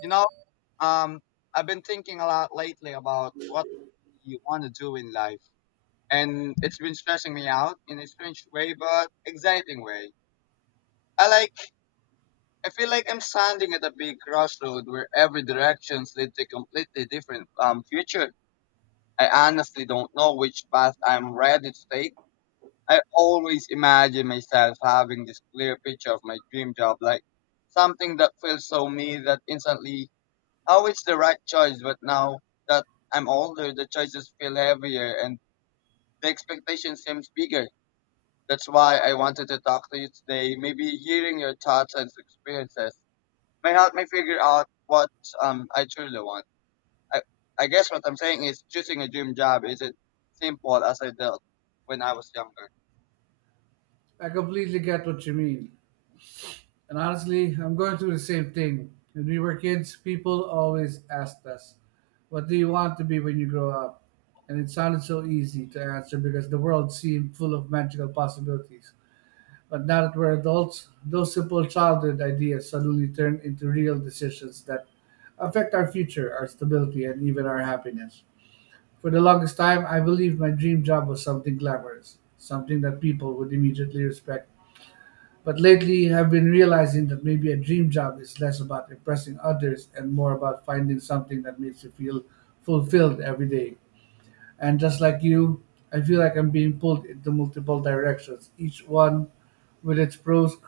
You know, um, I've been thinking a lot lately about what you want to do in life, and it's been stressing me out in a strange way, but exciting way. I like, I feel like I'm standing at a big crossroad where every directions lead to a completely different future. I honestly don't know which path I'm ready to take. I always imagine myself having this clear picture of my dream job, like something that feels so me that instantly always the right choice, but now that I'm older, the choices feel heavier and the expectation seems bigger. That's why I wanted to talk to you today. Maybe hearing your thoughts and experiences may help me figure out what I truly want. I I guess what I'm saying is choosing a dream job isn't simple as I felt when I was younger. I completely get what you mean. And honestly, I'm going through the same thing. When we were kids, people always asked us, "What do you want to be when you grow up?" And it sounded so easy to answer because the world seemed full of magical possibilities. But now that we're adults, those simple childhood ideas suddenly turn into real decisions that affect our future, our stability, and even our happiness. For the longest time, I believed my dream job was something glamorous, something that people would immediately respect, but lately, I've been realizing that maybe a dream job is less about impressing others and more about finding something that makes you feel fulfilled every day. And just like you, I feel like I'm being pulled into multiple directions, each one with its pros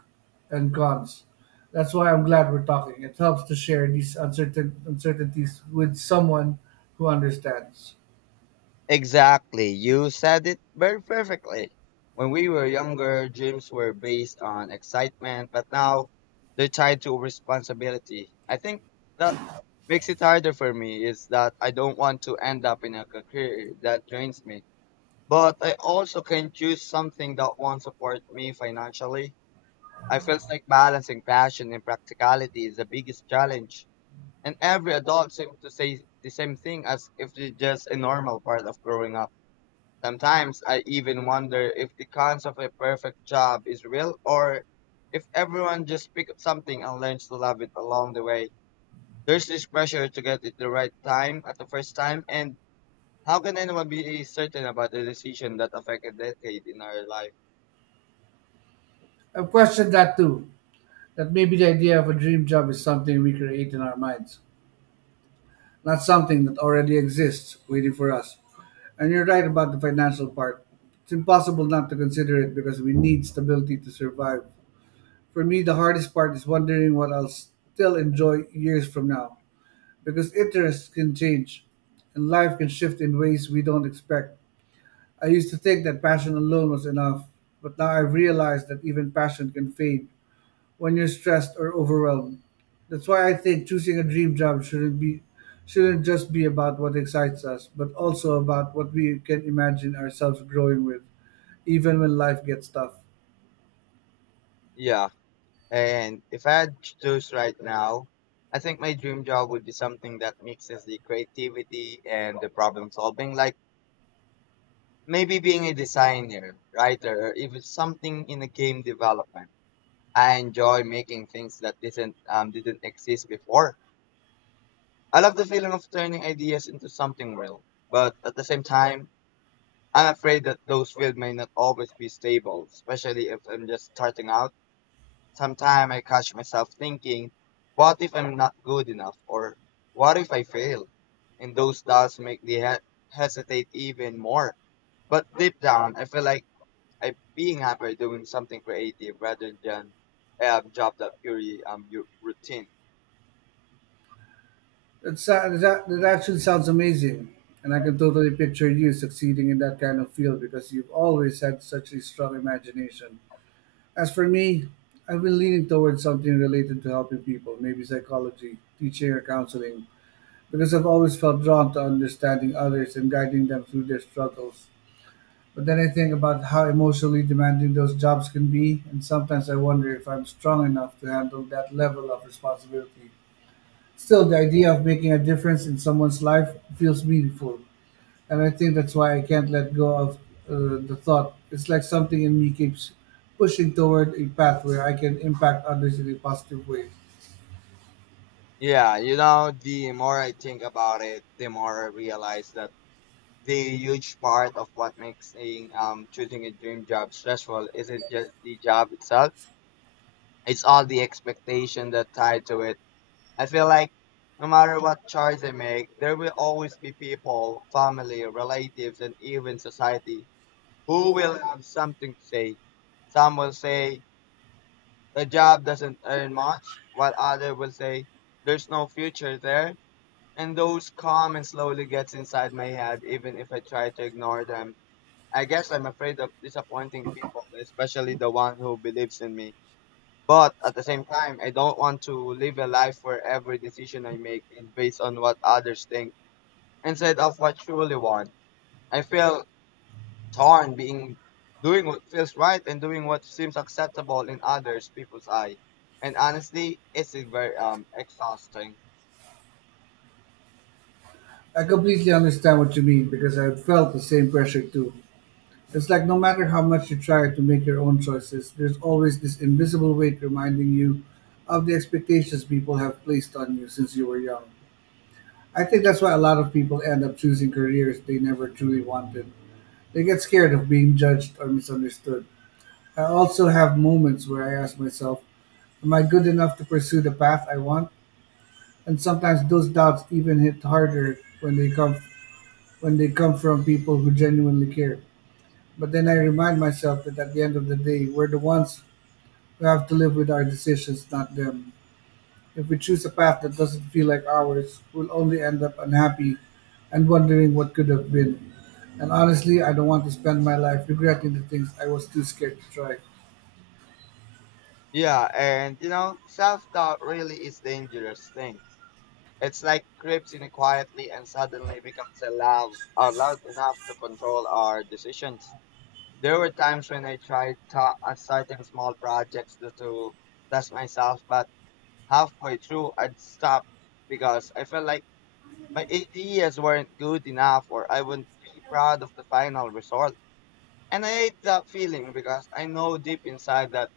and cons. That's why I'm glad we're talking. It helps to share these uncertainties with someone who understands. Exactly. You said it very perfectly. When we were younger, dreams were based on excitement, but now they're tied to responsibility. I think that makes it harder for me is that I don't want to end up in a career that drains me. But I also can choose something that won't support me financially. I feel like balancing passion and practicality is the biggest challenge. And every adult seems to say the same thing as if it's just a normal part of growing up. Sometimes I even wonder if the concept of a perfect job is real or if everyone just picks up something and learns to love it along the way. There's this pressure to get it the right time at the first time, and how can anyone be certain about a decision that affects a decade in our life? I've questioned that too, that maybe the idea of a dream job is something we create in our minds, not something that already exists waiting for us. And you're right about the financial part. It's impossible not to consider it because we need stability to survive. For me, the hardest part is wondering what I'll still enjoy years from now, because interests can change and life can shift in ways we don't expect. I used to think that passion alone was enough, but now I've realized that even passion can fade when you're stressed or overwhelmed. That's why I think choosing a dream job shouldn't be shouldn't just be about what excites us, but also about what we can imagine ourselves growing with, even when life gets tough. Yeah, and if I had to choose right now, I think my dream job would be something that mixes the creativity and the problem solving, like maybe being a designer, writer, or even something in a game development. I enjoy making things that didn't exist before. I love the feeling of turning ideas into something real, but at the same time, I'm afraid that those fields may not always be stable, especially if I'm just starting out. Sometimes I catch myself thinking, "What if I'm not good enough?" or "What if I fail?" And those doubts make me hesitate even more. But deep down, I feel like I being happy doing something creative rather than a job that purely your routine. That sa- that that actually sounds amazing, and I can totally picture you succeeding in that kind of field because you've always had such a strong imagination. As for me, I've been leaning towards something related to helping people, maybe psychology, teaching, or counseling, because I've always felt drawn to understanding others and guiding them through their struggles. But then I think about how emotionally demanding those jobs can be, and sometimes I wonder if I'm strong enough to handle that level of responsibility. Still, the idea of making a difference in someone's life feels meaningful, and I think that's why I can't let go of the thought. It's like something in me keeps pushing toward a path where I can impact others in a positive way. Yeah, you know, the more I think about it, the more I realize that the huge part of what makes choosing a dream job stressful isn't just the job itself; it's all the expectation that tied to it. I feel like no matter what choice I make, there will always be people, family, relatives, and even society who will have something to say. Some will say the job doesn't earn much, while others will say, there's no future there. And those come and slowly gets inside my head, even if I try to ignore them. I guess I'm afraid of disappointing people, especially the one who believes in me. But at the same time, I don't want to live a life where every decision I make is based on what others think instead of what I truly want. I feel torn being doing what feels right and doing what seems acceptable in others people's eye, and honestly it's a very exhausting. I completely understand what you mean because I've felt the same pressure too. It's like no matter how much you try to make your own choices, there's always this invisible weight reminding you of the expectations people have placed on you since you were young. I think that's why a lot of people end up choosing careers they never truly wanted. They get scared of being judged or misunderstood. I also have moments where I ask myself, "Am I good enough to pursue the path I want?" And sometimes those doubts even hit harder when they come from people who genuinely care. But then I remind myself that at the end of the day, we're the ones who have to live with our decisions, not them. If we choose a path that doesn't feel like ours, we'll only end up unhappy and wondering what could have been. And honestly, I don't want to spend my life regretting the things I was too scared to try. Yeah, and you know, self-doubt really is dangerous thing. It's like creeps in quietly and suddenly becomes a loud enough to control our decisions. There were times when I starting small projects to test myself, but halfway through I'd stop because I felt like my ideas weren't good enough or I wouldn't be proud of the final result. And I hate that feeling because I know deep inside that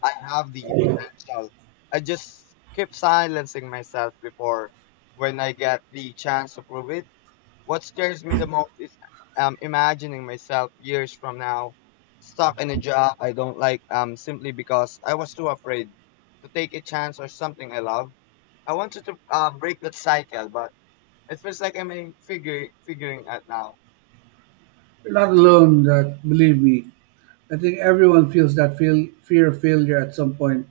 I have the potential. I just keep silencing myself before when I get the chance to prove it. What scares me the most is imagining myself years from now stuck in a job I don't like, simply because I was too afraid to take a chance or something I love. I wanted to break that cycle, but it feels like I'm in figure figuring out now. You're not alone, that believe me. I think everyone feels that fear of failure at some point.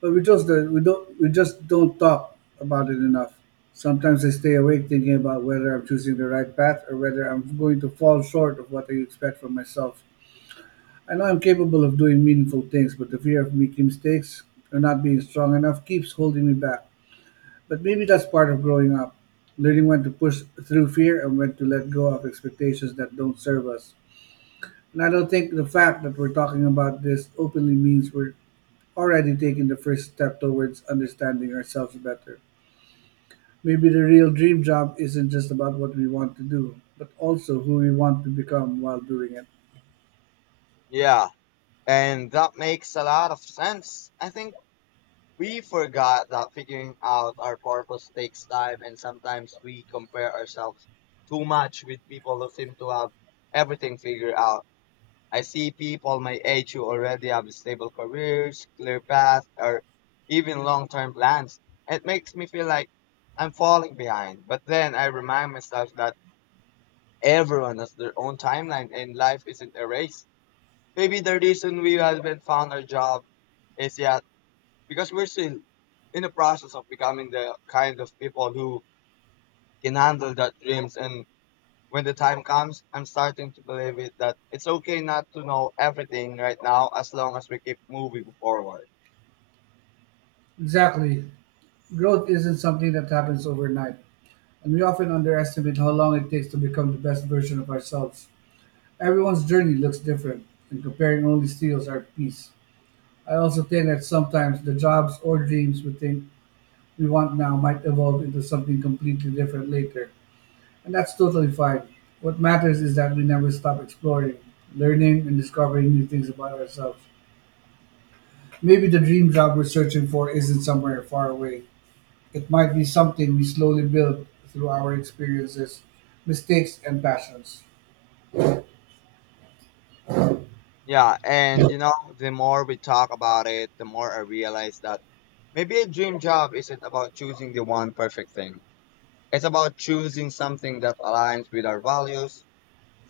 But we just do we don't we just don't talk about it enough. Sometimes I stay awake thinking about whether I'm choosing the right path or whether I'm going to fall short of what I expect from myself. I know I'm capable of doing meaningful things, but the fear of making mistakes or not being strong enough keeps holding me back. But maybe that's part of growing up, learning when to push through fear and when to let go of expectations that don't serve us. And I don't think the fact that we're talking about this openly means we're already taken the first step towards understanding ourselves better. Maybe the real dream job isn't just about what we want to do, but also who we want to become while doing it. Yeah, and that makes a lot of sense. I think we forgot that figuring out our purpose takes time, and sometimes we compare ourselves too much with people who seem to have everything figured out. I see people my age who already have stable careers, clear paths, or even long term plans. It makes me feel like I'm falling behind. But then I remind myself that everyone has their own timeline, and life isn't a race. Maybe the reason we haven't found our job is yet because we're still in the process of becoming the kind of people who can handle that dreams. And when the time comes, I'm starting to believe it that it's okay not to know everything right now as long as we keep moving forward. Exactly. Growth isn't something that happens overnight, and we often underestimate how long it takes to become the best version of ourselves. Everyone's journey looks different, and comparing only steals our peace. I also think that sometimes the jobs or dreams we think we want now might evolve into something completely different later, and that's totally fine. What matters is that we never stop exploring, learning, and discovering new things about ourselves. Maybe the dream job we're searching for isn't somewhere far away. It might be something we slowly build through our experiences, mistakes, and passions. Yeah, and you know, the more we talk about it, the more I realize that maybe a dream job isn't about choosing the one perfect thing. It's about choosing something that aligns with our values.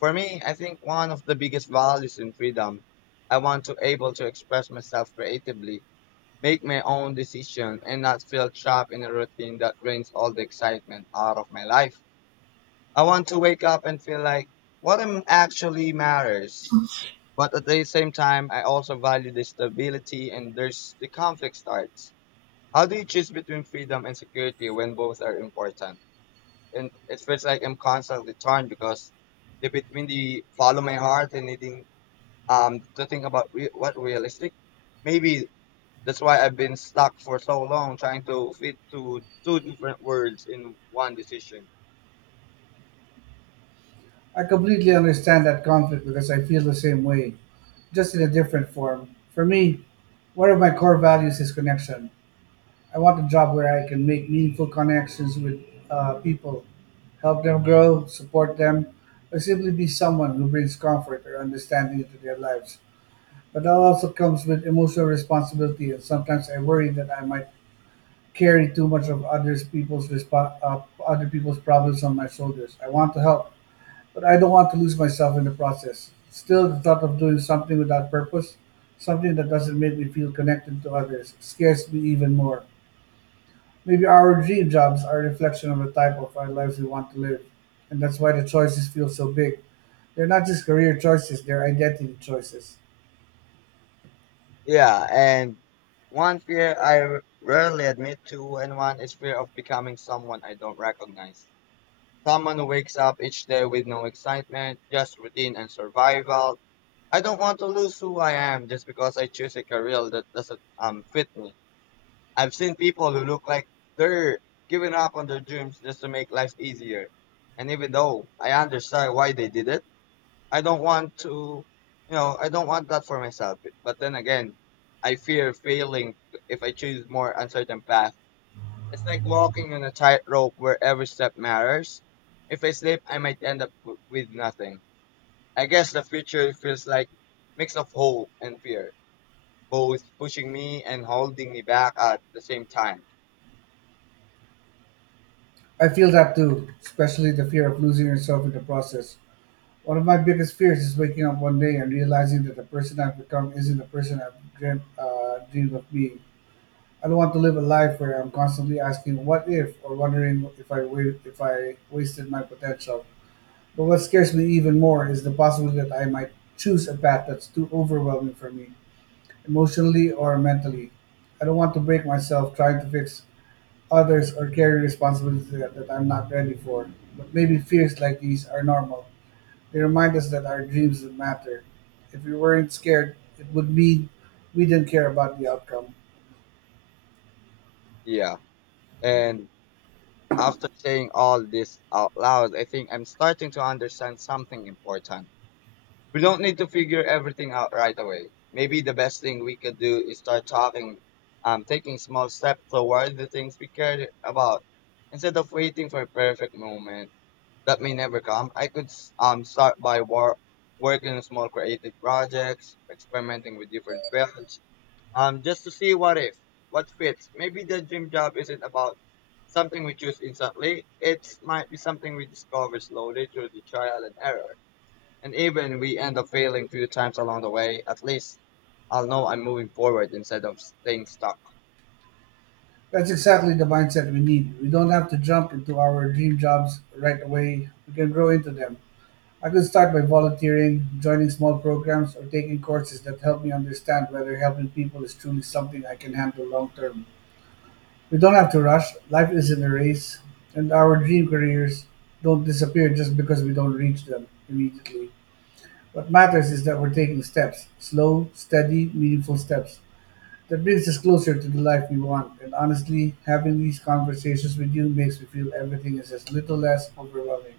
For me, I think one of the biggest values in freedom, I want to able to express myself creatively, make my own decision, and not feel trapped in a routine that drains all the excitement out of my life. I want to wake up and feel like what I'm actually matters. But at the same time, I also value the stability and there's the conflict starts. How do you choose between freedom and security when both are important? And it feels like I'm constantly torn because the between the follow my heart and needing to think about what realistic. Maybe that's why I've been stuck for so long trying to fit to two different words in one decision. I completely understand that conflict because I feel the same way, just in a different form. For me, one of my core values is connection. I want a job where I can make meaningful connections with people, help them grow, support them, or simply be someone who brings comfort or understanding into their lives. But that also comes with emotional responsibility, and sometimes I worry that I might carry too much of other people's problems on my shoulders. I want to help, but I don't want to lose myself in the process. Still, the thought of doing something without purpose, something that doesn't make me feel connected to others, scares me even more. Maybe our dream jobs are a reflection of the type of our lives we want to live, and that's why the choices feel so big. They're not just career choices, they're identity choices. Yeah, and one fear I rarely admit to, and one is fear of becoming someone I don't recognize. Someone who wakes up each day with no excitement, just routine and survival, I don't want to lose who I am just because I choose a career that doesn't fit me. I've seen people who look like they're giving up on their dreams just to make life easier. And even though I understand why they did it, I don't want to I don't want that for myself. But then again, I fear failing if I choose more uncertain path. It's like walking on a tightrope where every step matters. If I slip, I might end up with nothing. I guess the future feels like mix of hope and fear, both pushing me and holding me back at the same time. I feel that too, especially the fear of losing yourself in the process. One of my biggest fears is waking up one day and realizing that the person I've become isn't the person dreamed of being. I don't want to live a life where I'm constantly asking what if or wondering if I wasted my potential. But what scares me even more is the possibility that I might choose a path that's too overwhelming for me, emotionally or mentally. I don't want to break myself trying to fix others or carry responsibilities that I'm not ready for. But maybe fears like these are normal. They remind us that our dreams matter. If we weren't scared, it would mean we didn't care about the outcome. Yeah. And after saying all this out loud, I think I'm starting to understand something important. We don't need to figure everything out right away. Maybe the best thing we could do is start talking, taking small steps toward the things we care about instead of waiting for a perfect moment that may never come. I could start by working on small creative projects, experimenting with different fields, just to see what if, what fits. Maybe the dream job isn't about something we choose instantly. It might be something we discover slowly through the trial and error, and even we end up failing a few times along the way. At least I'll know I'm moving forward instead of staying stuck. That's exactly the mindset we need. We don't have to jump into our dream jobs right away. We can grow into them. I could start by volunteering, joining small programs, or taking courses that help me understand whether helping people is truly something I can handle long term. We don't have to rush, life isn't a race, and our dream careers don't disappear just because we don't reach them immediately. What matters is that we're taking steps, slow, steady, meaningful steps. That brings us closer to the life we want, and honestly, having these conversations with you makes me feel everything is as little less overwhelming.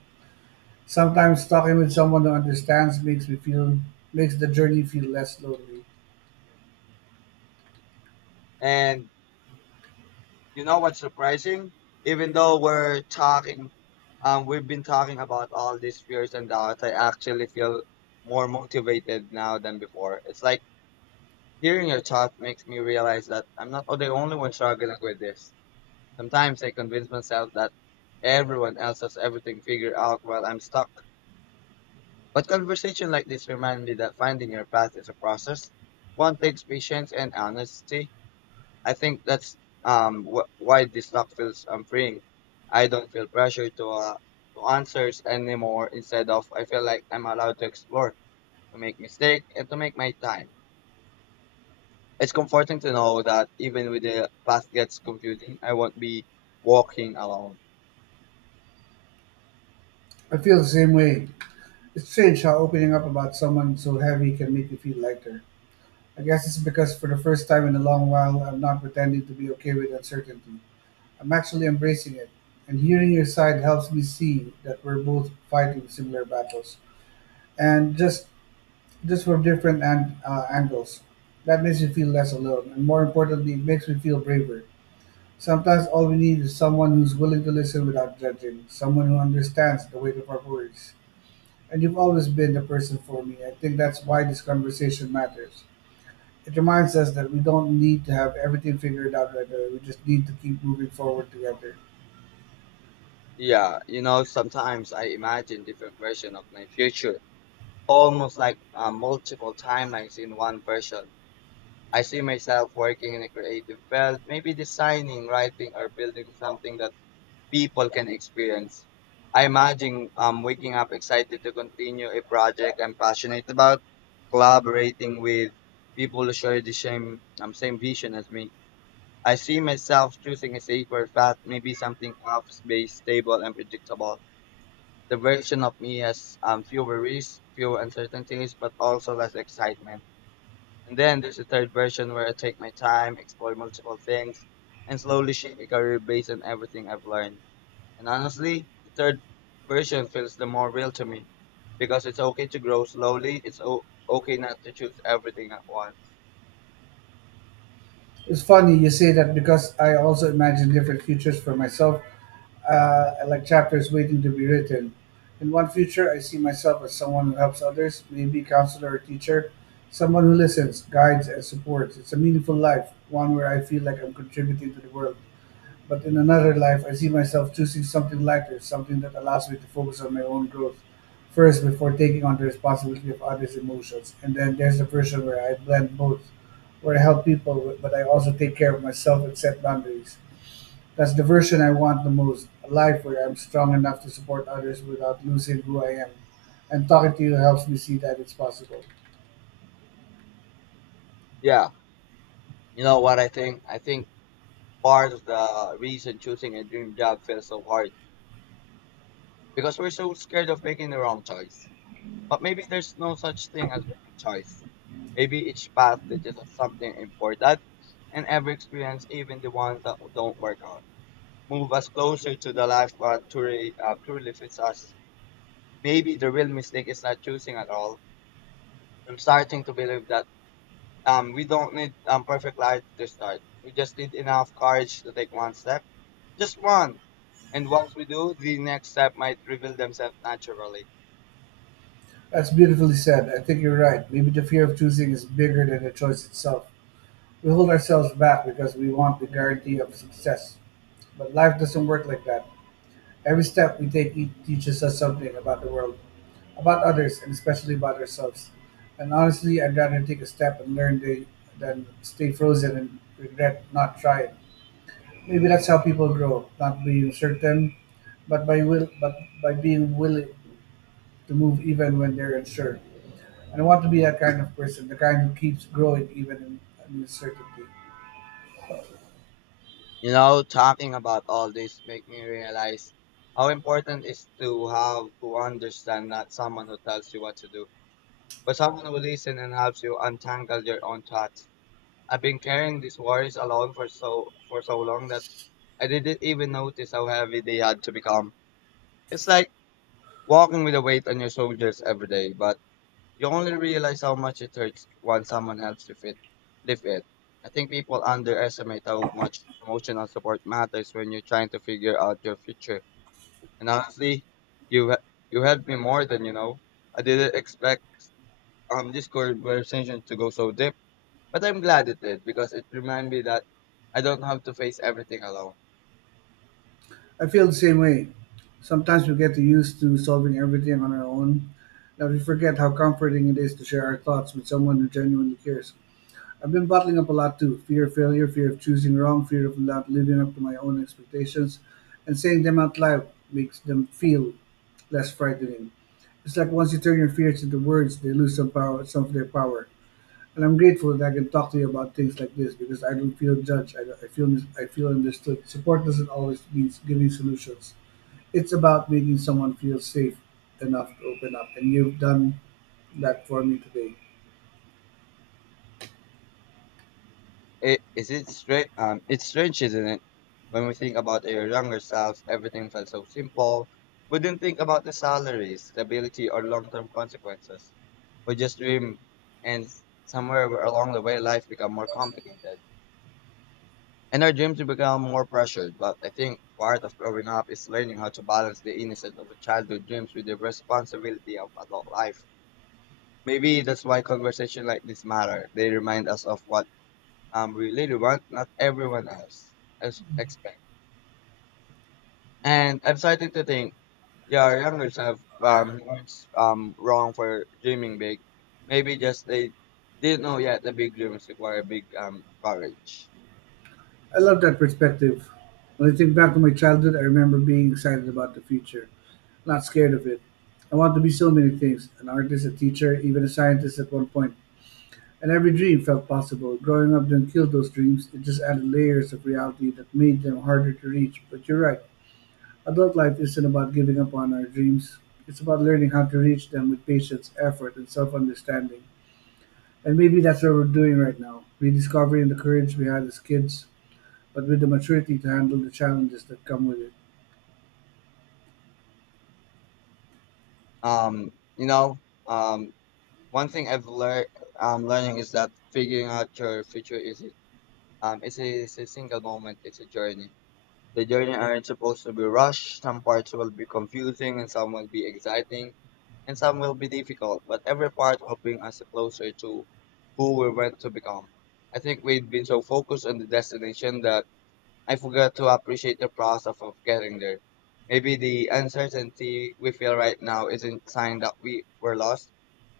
Sometimes talking with someone who understands makes the journey feel less lonely. And you know what's surprising? Even though we've been talking about all these fears and doubts, I actually feel more motivated now than before. It's like hearing your thoughts makes me realize that I'm not the only one struggling with this. Sometimes I convince myself that everyone else has everything figured out while I'm stuck. But conversation like this remind me that finding your path is a process. One takes patience and honesty. I think that's why this talk feels freeing. I don't feel pressure to answers anymore. Instead of I feel like I'm allowed to explore, to make mistake, and to make my time. It's comforting to know that even with the path gets confusing, I won't be walking alone. I feel the same way. It's strange how opening up about someone so heavy can make you feel lighter. I guess it's because for the first time in a long while, I'm not pretending to be okay with uncertainty. I'm actually embracing it. And hearing your side helps me see that we're both fighting similar battles. And just from angles. That makes me feel less alone. And more importantly, it makes me feel braver. Sometimes all we need is someone who's willing to listen without judging, someone who understands the weight of our worries. And you've always been the person for me. I think that's why this conversation matters. It reminds us that we don't need to have everything figured out right away. We just need to keep moving forward together. Yeah, you know, sometimes I imagine different version of my future, almost like multiple timelines in one version. I see myself working in a creative field, maybe designing, writing, or building something that people can experience. I imagine waking up excited to continue a project I'm passionate about, collaborating with people who share the same vision as me. I see myself choosing a safer path, maybe something office-based, stable, and predictable. The version of me has fewer risks, fewer uncertainties, but also less excitement. And then there's the third version where I take my time, explore multiple things, and slowly shape a career based on everything I've learned. And honestly, the third version feels the more real to me because it's okay to grow slowly. It's okay not to choose everything at once. It's funny you say that because I also imagine different futures for myself, like chapters waiting to be written. In one future, I see myself as someone who helps others, maybe counselor or teacher, someone who listens, guides, and supports. It's a meaningful life, one where I feel like I'm contributing to the world. But in another life, I see myself choosing something lighter, something that allows me to focus on my own growth first before taking on the responsibility of others' emotions. And then there's the version where I blend both, where I help people, but I also take care of myself and set boundaries. That's the version I want the most, a life where I'm strong enough to support others without losing who I am. And talking to you helps me see that it's possible. Yeah, you know what I think? I think part of the reason choosing a dream job feels so hard because we're so scared of making the wrong choice. But maybe there's no such thing as wrong choice. Maybe each path teaches us something important, and every experience, even the ones that don't work out, move us closer to the life that truly fits us. Maybe the real mistake is not choosing at all. I'm starting to believe that we don't need perfect life to start. We just need enough courage to take one step, just one. And once we do, the next step might reveal themselves naturally. That's beautifully said. I think you're right. Maybe the fear of choosing is bigger than the choice itself. We hold ourselves back because we want the guarantee of success. But life doesn't work like that. Every step we take teaches us something about the world, about others, and especially about ourselves. And honestly, I'd rather take a step and learn the, than stay frozen and regret not trying. Maybe that's how people grow, not being certain, but by being willing to move even when they're unsure. And I want to be that kind of person, the kind who keeps growing even in uncertainty. You know, talking about all this make me realize how important it is to have to understand not someone who tells you what to do, but someone who listens and helps you untangle your own thoughts. I've been carrying these worries alone for so long that I didn't even notice how heavy they had to become. It's like walking with a weight on your shoulders every day, but you only realize how much it hurts when someone helps you fit, live it. I think people underestimate how much emotional support matters when you're trying to figure out your future. And honestly, you he- you helped me more than you know. I didn't expect this conversation to go so deep, but I'm glad it did because it reminded me that I don't have to face everything alone. I feel the same way. Sometimes we get used to solving everything on our own that we forget how comforting it is to share our thoughts with someone who genuinely cares. I've been bottling up a lot too: fear of failure, fear of choosing wrong, fear of not living up to my own expectations, and saying them out loud makes them feel less frightening. It's like once you turn your fears into words, they lose some power, some of their power. And I'm grateful that I can talk to you about things like this because I don't feel judged. I feel I feel understood. Support doesn't always mean giving solutions, it's about making someone feel safe enough to open up, and you've done that for me today. It, is it strange? It's strange, isn't it? When we think about our younger selves, everything felt so simple. We didn't think about the salaries, stability, or long-term consequences. We just dream, and somewhere where along the way, life become more complicated, and our dreams become more pressured. But I think part of growing up is learning how to balance the innocence of childhood dreams with the responsibility of adult life. Maybe that's why conversations like this matter. They remind us of what we really want, not everyone else as expect. And I'm starting to think your younger self was wrong for dreaming big. Maybe just they didn't know yet the big dreams require big courage. I love that perspective. When I think back to my childhood, I remember being excited about the future, not scared of it. I want to be so many things: an artist, a teacher, even a scientist at one point. And every dream felt possible. Growing up didn't kill those dreams, it just added layers of reality that made them harder to reach. But you're right, adult life isn't about giving up on our dreams, it's about learning how to reach them with patience, effort, and self-understanding. And maybe that's what we're doing right now, rediscovering the courage we had as kids, but with the maturity to handle the challenges that come with it. Um, you know, um, one thing I've learned learning is that figuring out your future is it it's a single moment, it's a journey. The journey aren't supposed to be rushed. Some parts will be confusing and some will be exciting and some will be difficult, but every part will bring us closer to who we're meant to become. I think we've been so focused on the destination that I forgot to appreciate the process of getting there. Maybe the uncertainty we feel right now isn't a sign that we were lost.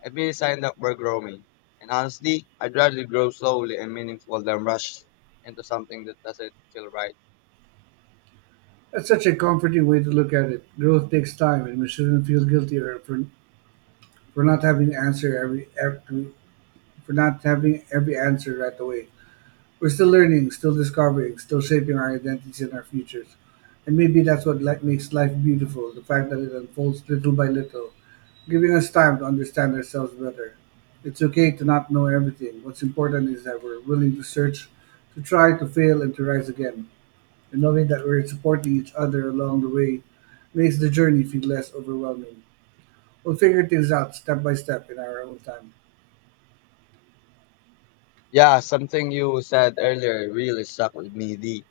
It may be a sign that we're growing. And honestly, I'd rather grow slowly and meaningful than rush into something that doesn't feel right. That's such a comforting way to look at it. Growth takes time, and we shouldn't feel guilty or for not having answer every for not having every answer right away. We're still learning, still discovering, still shaping our identities and our futures. And maybe that's what makes life beautiful, the fact that it unfolds little by little, giving us time to understand ourselves better. It's okay to not know everything. What's important is that we're willing to search, to try, to fail, and to rise again. And knowing that we're supporting each other along the way makes the journey feel less overwhelming. We'll figure things out step by step in our own time. Yeah, something you said earlier really stuck with me. The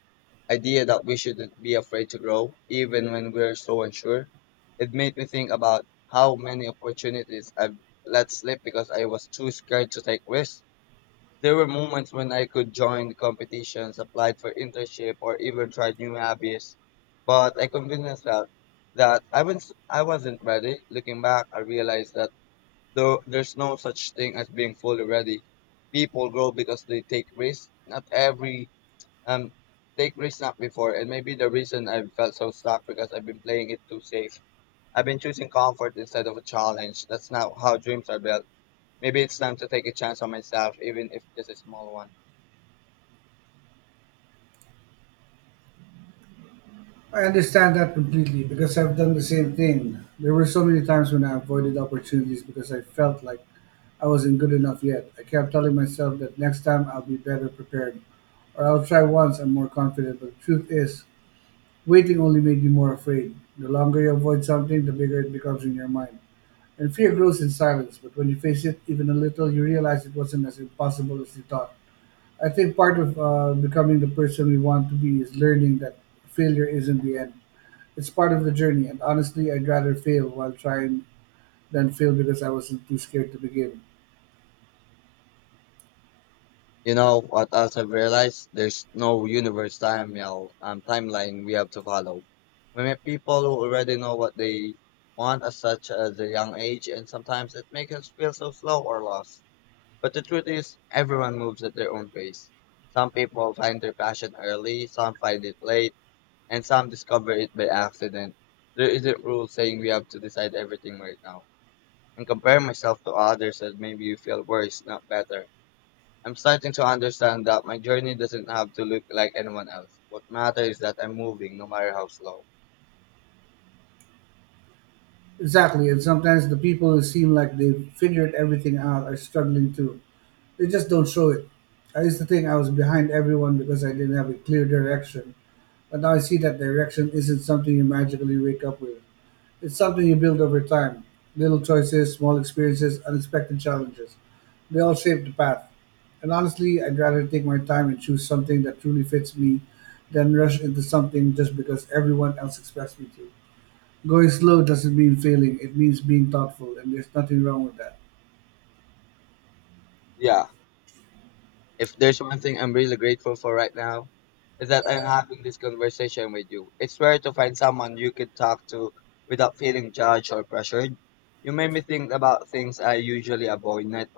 idea that we shouldn't be afraid to grow, even when we're so unsure. It made me think about how many opportunities I've let slip because I was too scared to take risks. There were moments when I could join the competitions, applied for internship, or even tried new hobbies, but I convinced myself that I wasn't ready. Looking back, I realized that though there's no such thing as being fully ready. People grow because they take risks. Not every um take risks not before, and maybe the reason I've felt so stuck because I've been playing it too safe. I've been choosing comfort instead of a challenge. That's not how dreams are built. Maybe it's time to take a chance on myself, even if just a small one. I understand that completely because I've done the same thing. There were so many times when I avoided opportunities because I felt like I wasn't good enough yet. I kept telling myself that next time I'll be better prepared or I'll try once I'm more confident. But the truth is, waiting only made me more afraid. The longer you avoid something, the bigger it becomes in your mind. And fear grows in silence, but when you face it even a little, you realize it wasn't as impossible as you thought. I think part of becoming the person we want to be is learning that failure isn't the end. It's part of the journey, and honestly, I'd rather fail while trying than fail because I wasn't too scared to begin. You know what else I've realized? There's no universe time, timeline we have to follow. We meet people who already know what they want at such a young age, and sometimes it makes us feel so slow or lost. But the truth is, everyone moves at their own pace. Some people find their passion early, some find it late, and some discover it by accident. There isn't rule saying we have to decide everything right now. And compare myself to others as maybe you feel worse, not better. I'm starting to understand that my journey doesn't have to look like anyone else. What matters is that I'm moving, no matter how slow. Exactly, and sometimes the people who seem like they've figured everything out are struggling too. They just don't show it. I used to think I was behind everyone because I didn't have a clear direction, but now I see that direction isn't something you magically wake up with. It's something you build over time. Little choices, small experiences, unexpected challenges. They all shape the path. And honestly, I'd rather take my time and choose something that truly fits me than rush into something just because everyone else expects me to. Going slow doesn't mean failing, it means being thoughtful, and there's nothing wrong with that. Yeah. If there's one thing I'm really grateful for right now, is that I'm having this conversation with you. It's rare to find someone you could talk to without feeling judged or pressured. You made me think about things I usually avoid, not,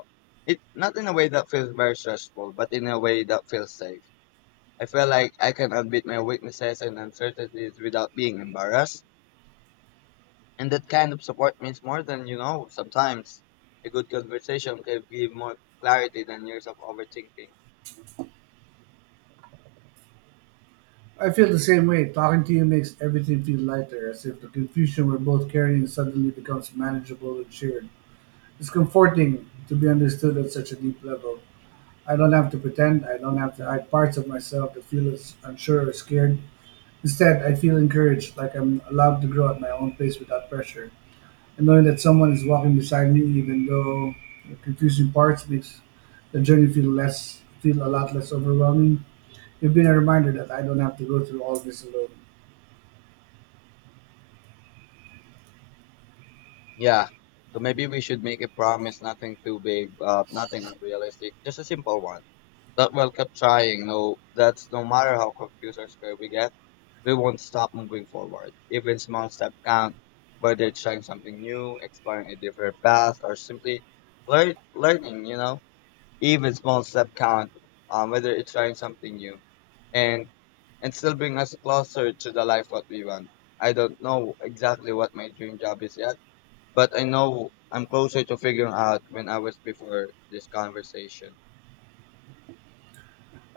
it, not in a way that feels very stressful, but in a way that feels safe. I feel like I can admit my weaknesses and uncertainties without being embarrassed. And that kind of support means more than you know. Sometimes a good conversation can give more clarity than years of overthinking. I feel the same way. Talking to you makes everything feel lighter, as if the confusion we're both carrying suddenly becomes manageable and shared. It's comforting to be understood at such a deep level. I don't have to pretend. I don't have to hide parts of myself that feel as unsure or scared. Instead, I feel encouraged, like I'm allowed to grow at my own pace without pressure. And knowing that someone is walking beside me, even though the confusing parts, makes the journey feel a lot less overwhelming. It's been a reminder that I don't have to go through all this alone. Yeah. So maybe we should make a promise, nothing too big, nothing unrealistic, just a simple one. That we'll keep trying. No, that's no matter how confused or scared we get, we won't stop moving forward. Even small steps count, whether it's trying something new, exploring a different path, or simply learning. You know. Even small step count, whether it's trying something new, and still bring us closer to the life what we want. I don't know exactly what my dream job is yet, but I know I'm closer to figuring out when I was before this conversation.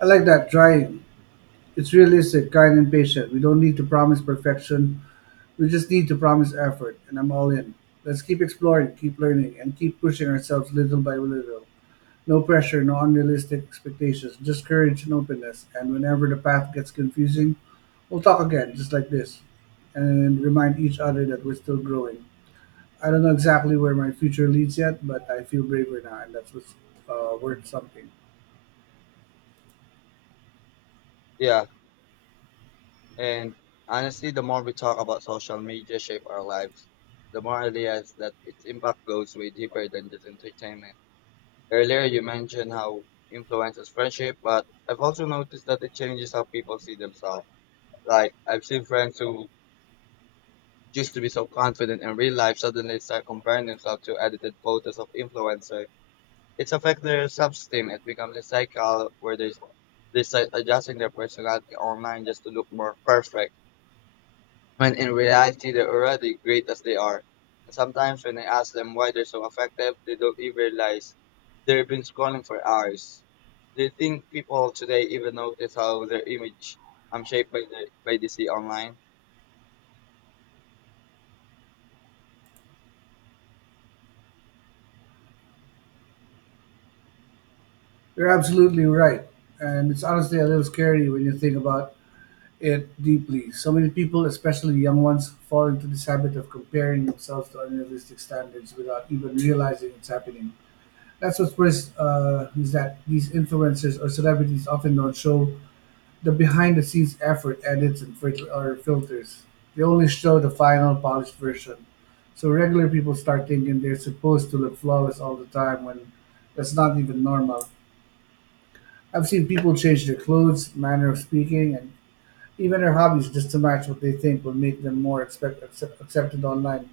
I like that: trying. It's realistic, kind, and patient. We don't need to promise perfection. We just need to promise effort, and I'm all in. Let's keep exploring, keep learning, and keep pushing ourselves little by little. No pressure, no unrealistic expectations, just courage and openness. And whenever the path gets confusing, we'll talk again, just like this, and remind each other that we're still growing. I don't know exactly where my future leads yet, but I feel braver now, and that's what's worth something. Yeah, and honestly, the more we talk about social media shape our lives, the more I realize that its impact goes way deeper than just entertainment. Earlier, you mentioned how influences friendship, but I've also noticed that it changes how people see themselves. Like I've seen friends who used to be so confident in real life suddenly start comparing themselves to edited photos of influencers. It's affect their self-esteem. It becomes a cycle where they start adjusting their personality online just to look more perfect, when in reality they're already great as they are. And sometimes when I ask them why they're so effective, they don't even realize they've been scrolling for hours. Do you think people today even notice how their image shaped by the by they see online? You're absolutely right, and it's honestly a little scary when you think about it deeply. So many people, especially young ones, fall into this habit of comparing themselves to unrealistic standards without even realizing it's happening. That's what's worse, is that these influencers or celebrities often don't show the behind the scenes effort, edits, and or filters. They only show the final polished version. So regular people start thinking they're supposed to look flawless all the time when that's not even normal. I've seen people change their clothes, manner of speaking, and even their hobbies just to match what they think will make them more accepted online.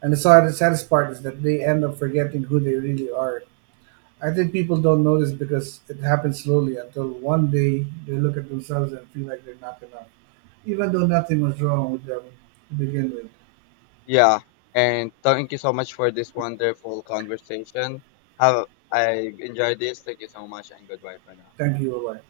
And the saddest part is that they end up forgetting who they really are. I think people don't notice because it happens slowly until one day they look at themselves and feel like they're not enough, even though nothing was wrong with them to begin with. Yeah, and thank you so much for this wonderful conversation. Have I enjoyed this. Thank you so much, and goodbye for now. Thank you, bye.